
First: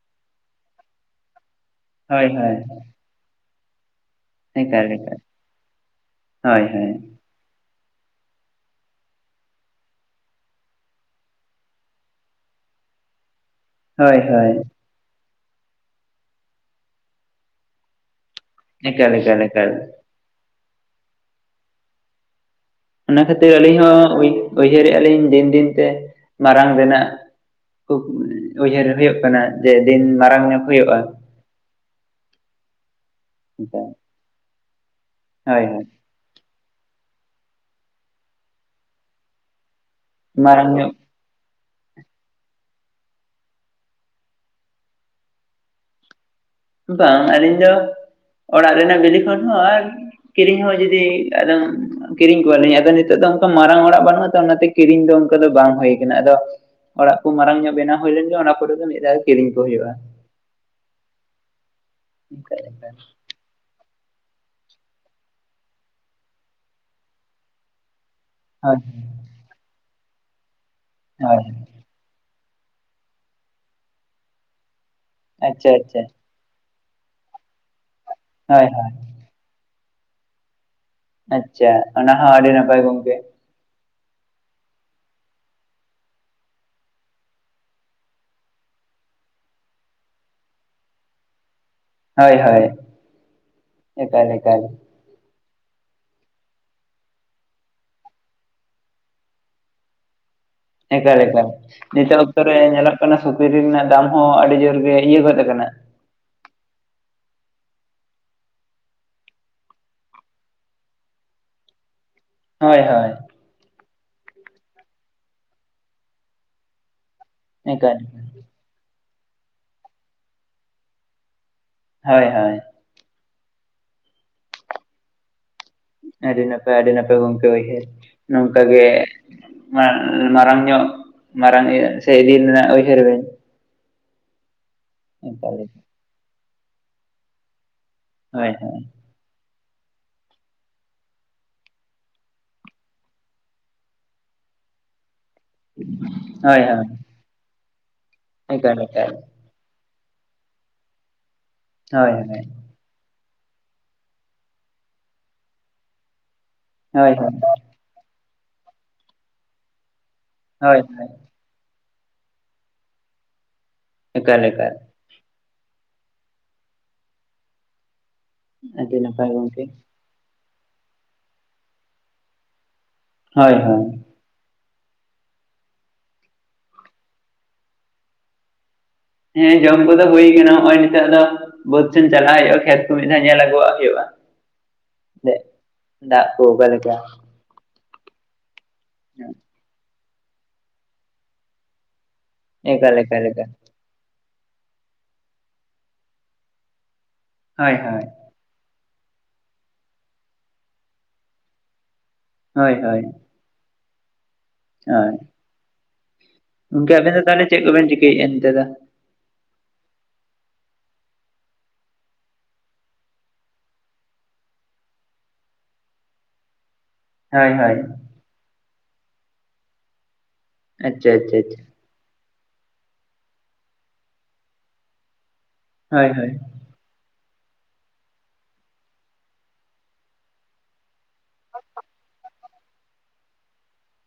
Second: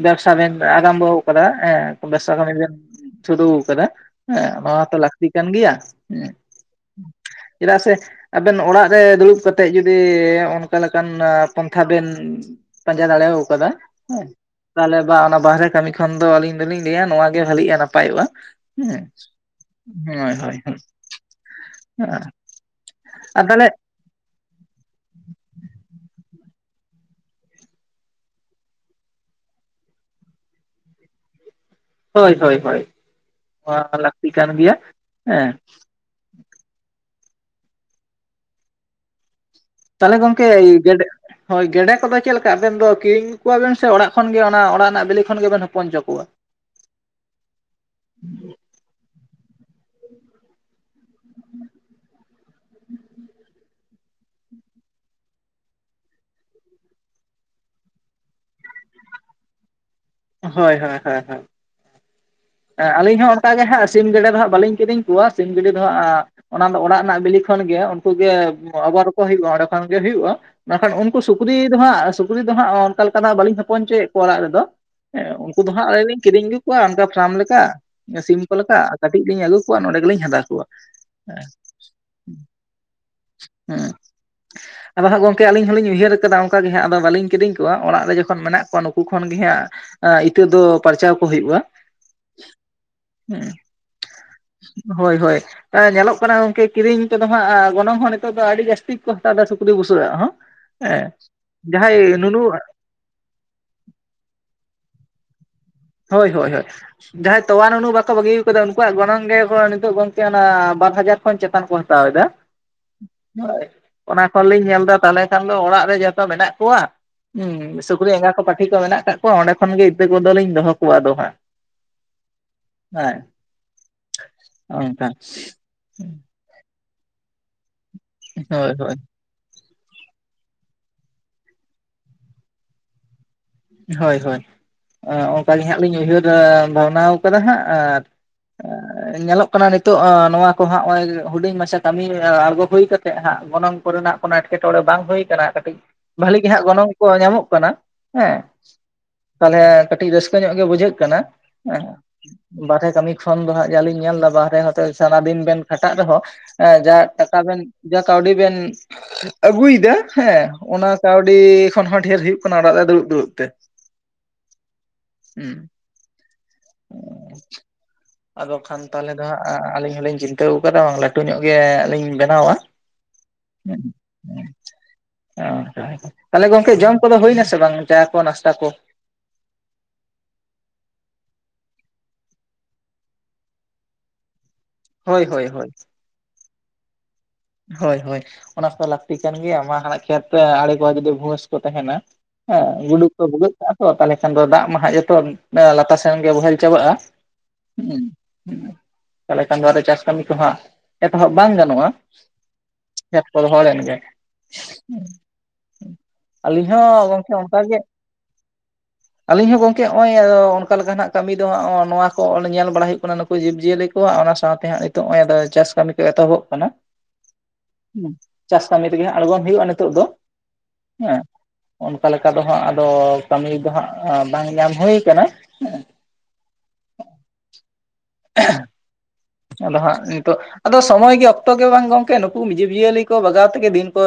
S2: ᱵᱮᱵᱥᱟ ᱵᱮᱱ ᱟᱨᱟᱢᱵᱚ ᱟᱠᱟᱫᱟ ᱦᱮᱸ ᱾
S1: ᱦᱳᱭ
S2: ᱵᱮᱵᱥᱟ ᱠᱟᱹᱢᱤ
S1: ᱦᱳᱭ
S2: ᱵᱮᱱ ᱥᱩᱨᱩ ᱠᱟᱫᱟ ᱾ ᱦᱮᱸ,
S1: ᱮᱠᱟᱞ
S2: ᱱᱚᱣᱟᱛᱚ
S1: ᱮᱠᱟᱞ
S2: ᱞᱟᱹᱠᱛᱤ ᱠᱟᱱ ᱜᱮᱭᱟ, ᱦᱮᱸ
S1: ᱦᱳᱭ ᱦᱳᱭ
S2: ᱾ ᱪᱮᱫᱟᱜ ᱥᱮ ᱟᱵᱮᱱ ᱚᱲᱟᱜ ᱨᱮ ᱫᱩᱲᱩᱵ ᱠᱟᱛᱮᱫ ᱡᱩᱫᱤ ᱚᱱᱠᱟᱞᱮᱠᱟᱱ ᱯᱚᱱ ᱛᱷᱟ ᱵᱮᱱ ᱯᱟᱸᱡᱟ ᱫᱟᱲᱮᱣ ᱠᱟᱫᱟ ᱾
S1: ᱦᱳᱭ, ᱦᱳᱭ ᱾
S2: ᱛᱟᱦᱚᱞᱮ ᱵᱟ ᱚᱱᱟ ᱵᱟᱦᱨᱮ ᱠᱟᱹᱢᱤ ᱠᱷᱚᱱ ᱫᱚ ᱟᱹᱞᱤᱧ ᱫᱚᱞᱤᱧ ᱞᱟᱹᱭᱟ ᱱᱚᱣᱟ ᱜᱮ ᱵᱷᱟᱹᱞᱤᱜᱼᱟ, ᱱᱟᱯᱟᱭᱚᱜᱼᱟ ᱾ ᱦᱮᱸ,
S1: ᱮᱠᱟᱞ ᱮᱠᱟᱞ ᱮᱠᱟᱞ
S2: ᱦᱳᱭ ᱦᱳᱭ ᱦᱳᱭ, ᱦᱮ!
S1: ᱚᱱᱟ ᱠᱷᱟᱹᱛᱤᱨ ᱟᱹᱞᱤᱧ ᱦᱚᱸ ᱩᱭ-ᱩᱭᱦᱟᱹᱨᱮᱜᱼᱟ ᱞᱤᱧ ᱫᱤᱱ ᱫᱤᱱᱛᱮ ᱢᱟᱨᱟᱝᱱᱟᱜ ᱾ ᱠᱷᱩᱵ ᱩᱭᱦᱟᱹᱨ ᱦᱳᱭᱳᱜ ᱠᱟᱱᱟ ᱡᱮ ᱫᱤᱱ ᱢᱟᱨᱟᱝ ᱧᱚᱜ ᱦᱳᱭᱳᱜᱼᱟ ᱾
S2: ᱦᱳᱭ ᱦᱳᱭ ᱦᱳᱭ, ᱱᱚᱣᱟ ᱦᱚᱸ ᱞᱟᱹᱠᱛᱤ ᱠᱟᱱ ᱜᱮᱭᱟ, ᱦᱮᱸ ᱾
S1: ᱦᱳᱭ ᱦᱳᱭ
S2: ᱛᱟᱦᱚᱞᱮ ᱜᱚᱝᱠᱮ
S1: ᱢᱟᱨᱟᱝ ᱧᱚᱜ
S2: ᱜᱮᱰᱮ ᱦᱳᱭ, ᱜᱮᱰᱮ ᱠᱚᱫᱚ ᱪᱮᱫ ᱞᱮᱠᱟ ᱟᱵᱮᱱ ᱫᱚ ᱠᱤᱨᱤᱧ ᱠᱚᱣᱟᱵᱮᱱ ᱥᱮ ᱚᱲᱟᱜ ᱠᱷᱚᱱᱜ ᱜᱮ ᱚᱱᱟ ᱚᱲᱟᱜ ᱨᱮᱱᱟᱜ ᱵᱮᱞᱮ ᱠᱷᱚᱱ ᱜᱮᱵᱮᱱ ᱦᱚᱯᱚᱱᱪᱚ ᱠᱚᱣᱟ?
S1: ᱵᱟᱝ ᱟᱹᱞᱤᱧ ᱫᱚ ᱚᱲᱟᱜ ᱨᱮᱱᱟᱜ ᱵᱤᱞᱤ ᱠᱷᱚᱱ ᱦᱚᱸ ᱟᱨ ᱠᱤᱨᱤᱧ ᱦᱚᱸ ᱡᱩᱫᱤ ᱟᱫᱚᱢ ᱠᱤᱨᱤᱧ ᱠᱚᱣᱟᱞᱤᱧ ᱟᱫᱚ ᱱᱤᱛᱚᱜ ᱫᱚ ᱚᱝᱠᱟ ᱢᱟᱨᱟᱝ ᱚᱲᱟᱜ ᱵᱟᱹᱱᱩᱜᱼᱟ ᱛᱚ ᱚᱱᱟᱛᱮ ᱠᱤᱨᱤᱧ ᱫᱚ ᱚᱱᱠᱟ ᱫᱚ ᱵᱟᱝ ᱦᱩᱭ ᱠᱟᱱᱟ, ᱟᱫᱚ ᱚᱲᱟᱜ ᱠᱚ ᱢᱟᱨᱟᱝ ᱧᱚᱜ ᱵᱮᱱᱟᱣ ᱦᱩᱭ ᱞᱮᱱ ᱜᱮ ᱚᱱᱟ ᱯᱚᱨᱮ ᱫᱚ ᱢᱤᱫ ᱫᱷᱟᱣ ᱠᱤᱨᱤᱧ ᱠᱚ ᱦᱩᱭᱩᱜᱼᱟ ᱾
S2: ᱦᱳᱭ ᱦᱳᱭ ᱦᱳᱭ ᱦᱳᱭ ᱾ ᱦᱮᱸ, ᱟᱹᱞᱤᱧ ᱦᱚᱸ ᱠᱟ ᱜᱮ ᱦᱟᱸᱜ ᱥᱤᱢ ᱜᱮᱰᱮ ᱫᱚ ᱦᱟᱸᱜ ᱵᱟᱹᱞᱤᱧ ᱠᱤᱫᱤᱧ ᱠᱚᱣᱟ ᱥᱤᱢ ᱜᱮᱰᱮ ᱫᱚ ᱦᱟᱸᱜ ᱚᱱᱟ ᱫᱚ ᱚᱲᱟᱜ ᱨᱮᱱᱟᱜ ᱵᱤᱞᱤ ᱠᱷᱚᱱ ᱜᱮ ᱠᱩᱜᱮ
S1: ᱦᱳᱭ
S2: ᱟᱵᱟᱨ ᱠᱚ ᱦᱩᱭᱩᱜᱼᱟ ᱚᱸᱰᱮ ᱠᱷᱟᱱ ᱜᱮ ᱦᱩᱭᱩᱜᱼᱟ ᱢᱮᱱᱠᱷᱟᱱ ᱩᱱᱠᱩ
S1: ᱦᱳᱭ
S2: ᱥᱩᱠᱨᱤ ᱫᱚ ᱦᱟᱸᱜ ᱥᱩᱠᱨᱤ ᱫᱚ ᱦᱟᱸᱜ ᱚᱱᱠᱟ ᱞᱮᱠᱟᱱᱟᱜ ᱵᱟᱹᱞᱤᱧ ᱦᱚᱯᱚᱱ ᱦᱚᱪᱚᱭᱮᱜ ᱠᱚᱭᱟ ᱚᱲᱟᱜ ᱨᱮᱫᱚ, ᱦᱮᱸ ᱩᱱᱠᱩ
S1: ᱟᱪᱪᱷᱟ
S2: ᱫᱚ ᱦᱟᱸᱜ
S1: ᱟᱪᱪᱷᱟ
S2: ᱟᱹᱞᱤᱧ ᱞᱤᱧ ᱠᱤᱨᱤᱧ ᱟᱹᱜᱩ ᱠᱚᱣᱟ ᱚᱱᱠᱟ ᱯᱷᱨᱟᱢ ᱞᱮᱠᱟ ᱥᱤᱢ ᱠᱚ
S1: ᱦᱳᱭ
S2: ᱞᱮᱠᱟ
S1: ᱦᱳᱭ
S2: ᱠᱟᱹᱴᱤᱡ ᱞᱤᱧ ᱟᱹᱜᱩ ᱠᱚᱣᱟ ᱱᱚᱸᱰᱮ ᱜᱮᱞᱤᱧ ᱦᱟᱫᱟ ᱠᱚᱣᱟ ᱾
S1: ᱟᱪᱪᱷᱟ, ᱚᱱᱟ ᱦᱚᱸ ᱟᱹᱰᱤ ᱱᱟᱯᱟᱭ ᱜᱚᱝᱠᱮ ᱾
S2: ᱦᱩᱸ ᱾ ᱟᱫᱚ ᱦᱟᱸᱜ ᱜᱚᱢᱠᱮ ᱟᱹᱞᱤᱧ ᱦᱚᱞᱤᱧ ᱩᱭᱦᱟᱹᱨ ᱠᱟᱫᱟ ᱚᱝᱠᱟ ᱜᱮ ᱦᱟᱸᱜ ᱟᱫᱚ ᱵᱟᱹᱞᱤᱧ ᱠᱤᱫᱤᱧ ᱠᱚᱣᱟ ᱚᱲᱟᱜ ᱨᱮ ᱡᱚᱠᱷᱚᱱ ᱢᱮᱱᱟᱜ ᱠᱚᱣᱟ ᱱᱩᱠᱩ ᱠᱷᱚᱱ ᱜᱮ ᱦᱟᱸᱜ ᱟᱸ ᱤᱛᱟᱹ ᱫᱚ ᱯᱟᱨᱪᱟᱣ ᱠᱚ ᱦᱩᱭᱩᱜᱼᱟ ᱾
S1: ᱦᱳᱭ ᱦᱳᱭ, ᱮᱠᱟᱞ ᱮᱠᱟᱞ ᱾
S2: ᱦᱳᱭ ᱦᱳᱭ, ᱟᱸ ᱧᱮᱞᱚᱜ ᱠᱟᱱᱟ ᱜᱚᱝᱠᱮ ᱠᱤᱨᱤᱧ ᱛᱮᱫᱚ ᱦᱟᱸᱜ ᱜᱚᱱᱚᱝ ᱦᱚᱸ ᱱᱤᱛᱚᱜ ᱫᱚ ᱟᱹᱰᱤ ᱡᱟᱹᱥᱛᱤ ᱠᱚ ᱠᱚᱛᱟᱣᱫᱟ ᱥᱩᱠᱨᱤ ᱵᱩᱥᱩᱟᱜ ᱟᱜ ᱦᱚᱸ ᱾
S1: ᱮᱠᱟᱞ, ᱮᱠᱟᱞ ᱞ ᱱᱤᱛᱚᱜ ᱚᱠᱛᱚ ᱨᱮ ᱧᱮᱞᱚᱜ ᱠᱟᱱᱟ ᱥᱩᱠᱨᱤ ᱨᱮᱱᱟᱜ ᱫᱟᱢ ᱦᱚᱸ ᱟᱹᱰᱤ ᱡᱳᱨ ᱜᱮ ᱤᱭᱟᱹ ᱜᱚᱫ ᱟᱠᱟᱱᱟ ᱾
S2: ᱦᱳᱭ ᱦᱳᱭ ᱦᱳᱭ ᱾ ᱡᱟᱦᱟᱸᱭ ᱛᱚᱣᱟ ᱱᱩᱱᱩ ᱵᱟᱠᱚ ᱵᱟᱹᱜᱤ ᱟᱠᱟᱫᱟ᱾ ᱩᱱᱠᱩᱣᱟᱜ ᱜᱚᱱᱚᱝ ᱜᱮ ᱱᱤᱛᱚᱜ ᱜᱚᱝᱠᱮ ᱚᱱᱟ ᱵᱟᱨ ᱦᱟᱡᱟᱨ ᱠᱷᱚᱱ ᱪᱮᱛᱟᱱ ᱠᱚ ᱦᱟᱛᱟᱣ ᱫᱟ ᱾
S1: ᱦᱳᱭ ᱦᱳᱭ ᱾
S2: ᱦᱳᱭ ᱚᱱᱟ ᱠᱷᱚᱱ ᱞᱤᱧ ᱧᱮᱞ ᱮᱫᱟ ᱛᱟᱦᱚᱞᱮ ᱠᱷᱟᱱ ᱫᱚ ᱚᱲᱟᱜ ᱨᱮ ᱡᱚᱛᱚ ᱢᱮᱱᱟᱜ ᱠᱚᱣᱟ ᱾ ᱦᱮᱸ
S1: ᱮᱠᱟᱞ
S2: ᱥᱩᱠᱨᱤ ᱮᱸᱜᱟ ᱠᱚ ᱯᱟᱹᱴᱷᱤ ᱠᱚ ᱢᱮᱱᱟᱜ ᱠᱟᱜ ᱠᱚᱣᱟ᱾ ᱚᱸᱰᱮ ᱠᱷᱚᱱᱜᱮ ᱤᱛᱟᱹ ᱠᱚᱫᱚᱞᱤᱧ ᱫᱚᱦᱚ ᱠᱚᱣᱟ ᱟᱫᱚ ᱦᱟᱸᱜ ᱾
S1: ᱦᱳᱭ ᱦᱳᱭ ᱾
S2: ᱦᱮᱸ ᱚᱱᱠᱟ
S1: ᱟᱹᱰᱤ ᱱᱟᱯᱟᱭ, ᱟᱹᱰᱤ ᱱᱟᱯᱟᱭ ᱜᱚᱝᱠᱮ ᱩᱭᱦᱟᱹᱨ ᱾ ᱱᱚᱝᱠᱟ
S2: ᱦᱳᱭ
S1: ᱜᱮ
S2: ᱦᱳᱭ
S1: ᱢᱟᱨᱟᱝ ᱧᱚᱜ ᱢᱟᱨᱟᱝ ᱥᱮ ᱤᱫᱤ ᱨᱮᱱᱟᱜ ᱩᱭᱦᱟᱹᱨ ᱵᱮᱱ ᱾
S2: ᱦᱳᱭ ᱦᱳᱭ ᱾ᱚᱱᱠᱟᱟᱜ ᱜᱮ ᱦᱟᱸᱜ ᱞᱤᱧ ᱩᱭᱦᱟᱹᱨ ᱵᱷᱟᱵᱽᱱᱟ ᱟᱠᱟᱫᱟ ᱦᱟᱸᱜ ᱟᱨ
S1: ᱦᱳᱭ ᱦᱳᱭ ᱾
S2: ᱧᱮᱞᱚᱜ ᱠᱟᱱᱟ ᱱᱤᱛᱚᱜ ᱱᱚᱣᱟ ᱠᱚᱦᱟᱸᱜ ᱱᱚᱜᱼᱚᱭ ᱦᱩᱰᱤᱝ ᱢᱟᱪᱷᱟ ᱠᱟᱹᱢᱤ ᱟᱬᱜᱚ ᱦᱩᱭ ᱠᱟᱛᱮᱜ ᱦᱟᱸᱜ ᱜᱚᱱᱚᱝ ᱠᱚᱨᱮᱱᱟᱜ ᱠᱳᱱᱚ ᱮᱴᱠᱮᱴᱚᱬᱮ ᱵᱟᱝ ᱦᱩᱭ ᱟᱠᱟᱱᱟ ᱾ᱠᱟᱹᱴᱤᱡ ᱵᱷᱷᱟᱞᱤ ᱜᱮ
S1: ᱦᱳᱭ
S2: ᱦᱟᱸᱜ
S1: ᱦᱳᱭ
S2: ᱜᱚᱱᱚᱝ ᱠᱚ ᱧᱟᱢᱚᱜ ᱠᱟᱱᱟ ᱦᱮᱸ ᱾
S1: ᱮᱠᱟᱞ, ᱮᱠᱟᱞ
S2: ᱛᱟᱦᱚᱞᱮ ᱠᱟᱹᱴᱤᱡ ᱨᱟᱹᱥᱠᱟᱹ ᱧᱚᱜ ᱜᱮ ᱵᱩᱡᱷᱟᱹᱜ ᱠᱟᱱᱟ ᱾
S1: ᱦᱳᱭ ᱦᱳᱭ ᱾
S2: ᱵᱟᱨᱦᱮ ᱠᱟᱹᱢᱤ ᱠᱷᱚᱱ ᱫᱚ ᱦᱟᱸᱜ ᱡᱟᱞᱤᱧ ᱧᱮᱞ ᱮᱫᱟ ᱵᱟᱨ ᱦᱮ ᱦᱚᱸ ᱛᱮ ᱥᱟᱨᱟ ᱫᱤᱱ ᱵᱮᱱ ᱠᱷᱟᱴᱟᱜ ᱨᱮ ᱦᱚᱸ ᱡᱟ
S1: ᱦᱳᱭ ᱦᱳᱭ
S2: ᱴᱟᱠᱟ ᱵᱮᱱ ᱡᱟ ᱠᱟᱣᱰᱤ ᱵᱮᱱ ᱟᱹᱜᱩ ᱭᱮᱫᱟ ᱦᱮᱸ
S1: ᱦᱳᱭ
S2: ᱚᱱᱟ
S1: ᱦᱳᱭ
S2: ᱠᱟᱹᱣᱰᱤ ᱟᱹᱰᱤ ᱠᱷᱚᱱ ᱦᱚᱸ ᱰᱷᱹᱮᱨ ᱦᱩᱭᱩᱜ ᱠᱟᱱᱟ ᱚᱲᱟᱜ ᱨᱮ ᱫᱩᱲᱩᱵ ᱫᱩᱲᱩᱵ ᱛᱮ ᱾
S1: ᱮᱠᱟᱞ, ᱮᱠᱟᱞ
S2: ᱦᱮᱸ ᱾ ᱟᱫᱚ ᱠᱷᱟᱱ
S1: ᱟᱹᱰᱤ
S2: ᱛᱟᱦᱚᱞᱮ ᱫᱚ
S1: ᱱᱟᱯᱟᱭ
S2: ᱦᱟᱸᱜ
S1: ᱜᱚᱝᱠᱮ
S2: ᱟᱹᱞᱤᱧ ᱦᱚᱞᱤᱧ ᱪᱤᱱᱛᱟᱹᱣ ᱟᱠᱟᱫᱟ ᱵᱟᱝ ᱞᱟᱹᱴᱩ ᱧᱚᱜ ᱜᱮ ᱞᱤᱧ ᱵᱮᱱᱟᱣᱟ ᱾
S1: ᱦᱳᱭ ᱦᱳᱭ
S2: (unintelligible) ᱛᱟᱦᱚᱞᱮ ᱜᱚᱝᱠᱮ ᱡᱚᱢ ᱠᱚ ᱫᱚ ᱦᱩᱭ ᱱᱟ ᱥᱮ ᱵᱟᱝ ᱪᱟ ᱠᱚ ᱱᱟᱥᱛᱟ ᱠᱚ?
S1: ᱦᱮᱸ ᱡᱚᱢ ᱠᱚᱫᱚ ᱦᱩᱭ ᱠᱟᱱᱟ ᱱᱚᱜᱼᱚᱭ ᱱᱤᱛᱚᱜ ᱫᱚ ᱵᱟᱹᱫ ᱥᱮᱱ ᱪᱟᱞᱟᱜ ᱦᱳᱭᱳᱜᱼᱟ, ᱠᱷᱮᱛ ᱠᱚ ᱢᱤᱫ ᱫᱷᱟᱣ ᱧᱮᱞ ᱟᱹᱜᱩᱣᱟᱜ ᱦᱳᱭᱳᱜᱼᱟ ᱾
S2: ᱦᱳᱭ ᱦᱳᱭ ᱦᱳᱭ ᱾
S1: ᱫᱟᱜ ᱠᱚ ᱚᱠᱟ ᱞᱮᱠᱟ?
S2: ᱦᱳᱭ ᱦᱳᱭ ᱚᱱᱟ ᱠᱚᱫᱚ ᱞᱟᱹᱠᱛᱤ ᱠᱟᱱ ᱜᱮᱭᱟ᱾ ᱢᱟ ᱠᱷᱮᱛ ᱨᱮ ᱟᱲᱮ ᱠᱚ ᱡᱩ ᱫᱤ ᱵᱷᱩᱟᱹᱥ ᱠᱚ ᱛᱟᱦᱮᱱᱟ ᱾ ᱦᱮᱸ
S1: ᱮᱠᱟᱞ
S2: ᱜᱩᱰᱩ ᱠᱚ
S1: ᱮᱠᱟᱞ ᱮᱠᱟᱞ
S2: ᱵᱷᱩᱜᱟᱹᱜ ᱠᱟᱜᱼᱟ ᱾ ᱛᱟᱦᱚᱞᱮ ᱠᱷᱟᱱ ᱫᱚ ᱫᱟᱜ ᱢᱟ ᱦᱟᱜ ᱡᱷᱚᱛᱚ ᱞᱟᱛᱟᱨ ᱥᱮᱱ ᱜᱮ ᱵᱚᱦᱮᱞ ᱪᱟᱵᱟᱜᱼᱟ
S1: ᱦᱳᱭ ᱦᱳᱭ
S2: ᱾ ᱛᱟᱦᱚᱞᱮ ᱠᱷᱟᱱ ᱫᱚ ᱟᱫᱚ ᱪᱟᱥ ᱠᱟᱹᱢᱤ ᱠᱚ ᱦᱟᱸᱜ ᱮᱛᱚᱦᱚᱵ ᱵᱟᱝ ᱜᱟᱱᱚᱜᱼᱟ ᱾
S1: ᱦᱳᱭ ᱦᱳᱭ ᱾
S2: ᱠᱷᱮᱛ ᱠᱚ ᱨᱚᱦᱚᱲ ᱮᱱ ᱜᱮ
S1: ᱦᱳᱭ
S2: ᱾ ᱟᱹᱞᱤᱧ ᱦᱚᱸ
S1: ᱟᱵᱮᱱ ᱫᱚ
S2: ᱜᱚᱝᱠᱮ
S1: ᱛᱟᱦᱚᱞᱮ
S2: ᱚᱱᱠᱟ
S1: ᱪᱮᱫ
S2: ᱜᱮ ᱾
S1: ᱠᱚᱵᱮᱱ ᱪᱤᱠᱟᱹᱭᱮᱫᱼᱟ ᱱᱤᱛᱚᱜ ᱫᱚ
S2: ᱟᱹᱞᱤᱧ ᱦᱚᱸ ᱜᱚᱝᱠᱮ ᱱᱚᱜᱼᱚᱭ ᱚᱱᱠᱟ ᱞᱮᱠᱟ ᱱᱟᱜ ᱠᱟᱹᱢᱤ ᱫᱚᱜ ᱱᱚᱣᱟ ᱠᱚ ᱧᱮᱞ ᱵᱟᱲᱟ ᱦᱩᱭᱩᱜ ᱠᱟᱱᱟ ᱱᱩᱠᱩ ᱡᱤᱵᱽᱼᱡᱤᱭᱟᱹᱞᱤ ᱚᱱᱟ ᱥᱟᱶ ᱛᱮ ᱦᱟᱸᱜ ᱱᱤᱛᱚᱜ ᱱᱚᱜ ᱪᱟᱥ ᱠᱟᱹᱢᱤ ᱠᱚ ᱮᱛᱦᱚᱵ ᱠᱟᱱᱟ ᱾
S1: ᱦᱳᱭ ᱦᱳᱭ ᱾
S2: ᱪᱟᱥ ᱠᱟᱹᱢᱤ ᱨᱮᱜᱮ ᱟᱬᱜᱚᱱ ᱦᱳᱭᱳᱜᱼᱟ ᱱᱤᱛᱚᱜ ᱫᱚ ᱾
S1: ᱟᱪᱪᱷᱟ ᱟᱪᱪᱷᱟ ᱾
S2: ᱚᱱᱠᱟ ᱞᱮᱠᱟ ᱫᱚ ᱦᱟᱸᱜ ᱟᱫᱚ ᱠᱟᱹᱢᱤ ᱫᱚ ᱦᱟᱸᱜ ᱵᱟᱝ ᱧᱟᱢ ᱦᱩᱭ ᱟᱠᱟᱱᱟ ᱾
S1: ᱦᱳᱭ ᱦᱳᱭ ᱾
S2: (unintelligible) ᱟᱫᱚ ᱦᱟᱸᱜ ᱱᱤᱛᱚᱜ ᱟᱫᱚ ᱥᱚᱢᱚᱭ ᱜᱮ ᱚᱠᱛᱚ ᱜᱮ ᱵᱟᱝ ᱜᱚᱝᱠᱮ ᱱᱩᱠᱩ ᱡᱤᱵᱽᱼᱡᱤᱭᱟᱹᱞᱤ ᱠᱚ ᱵᱟᱜᱟᱣ ᱛᱮ ᱜᱮ ᱫᱤᱱ ᱠᱚ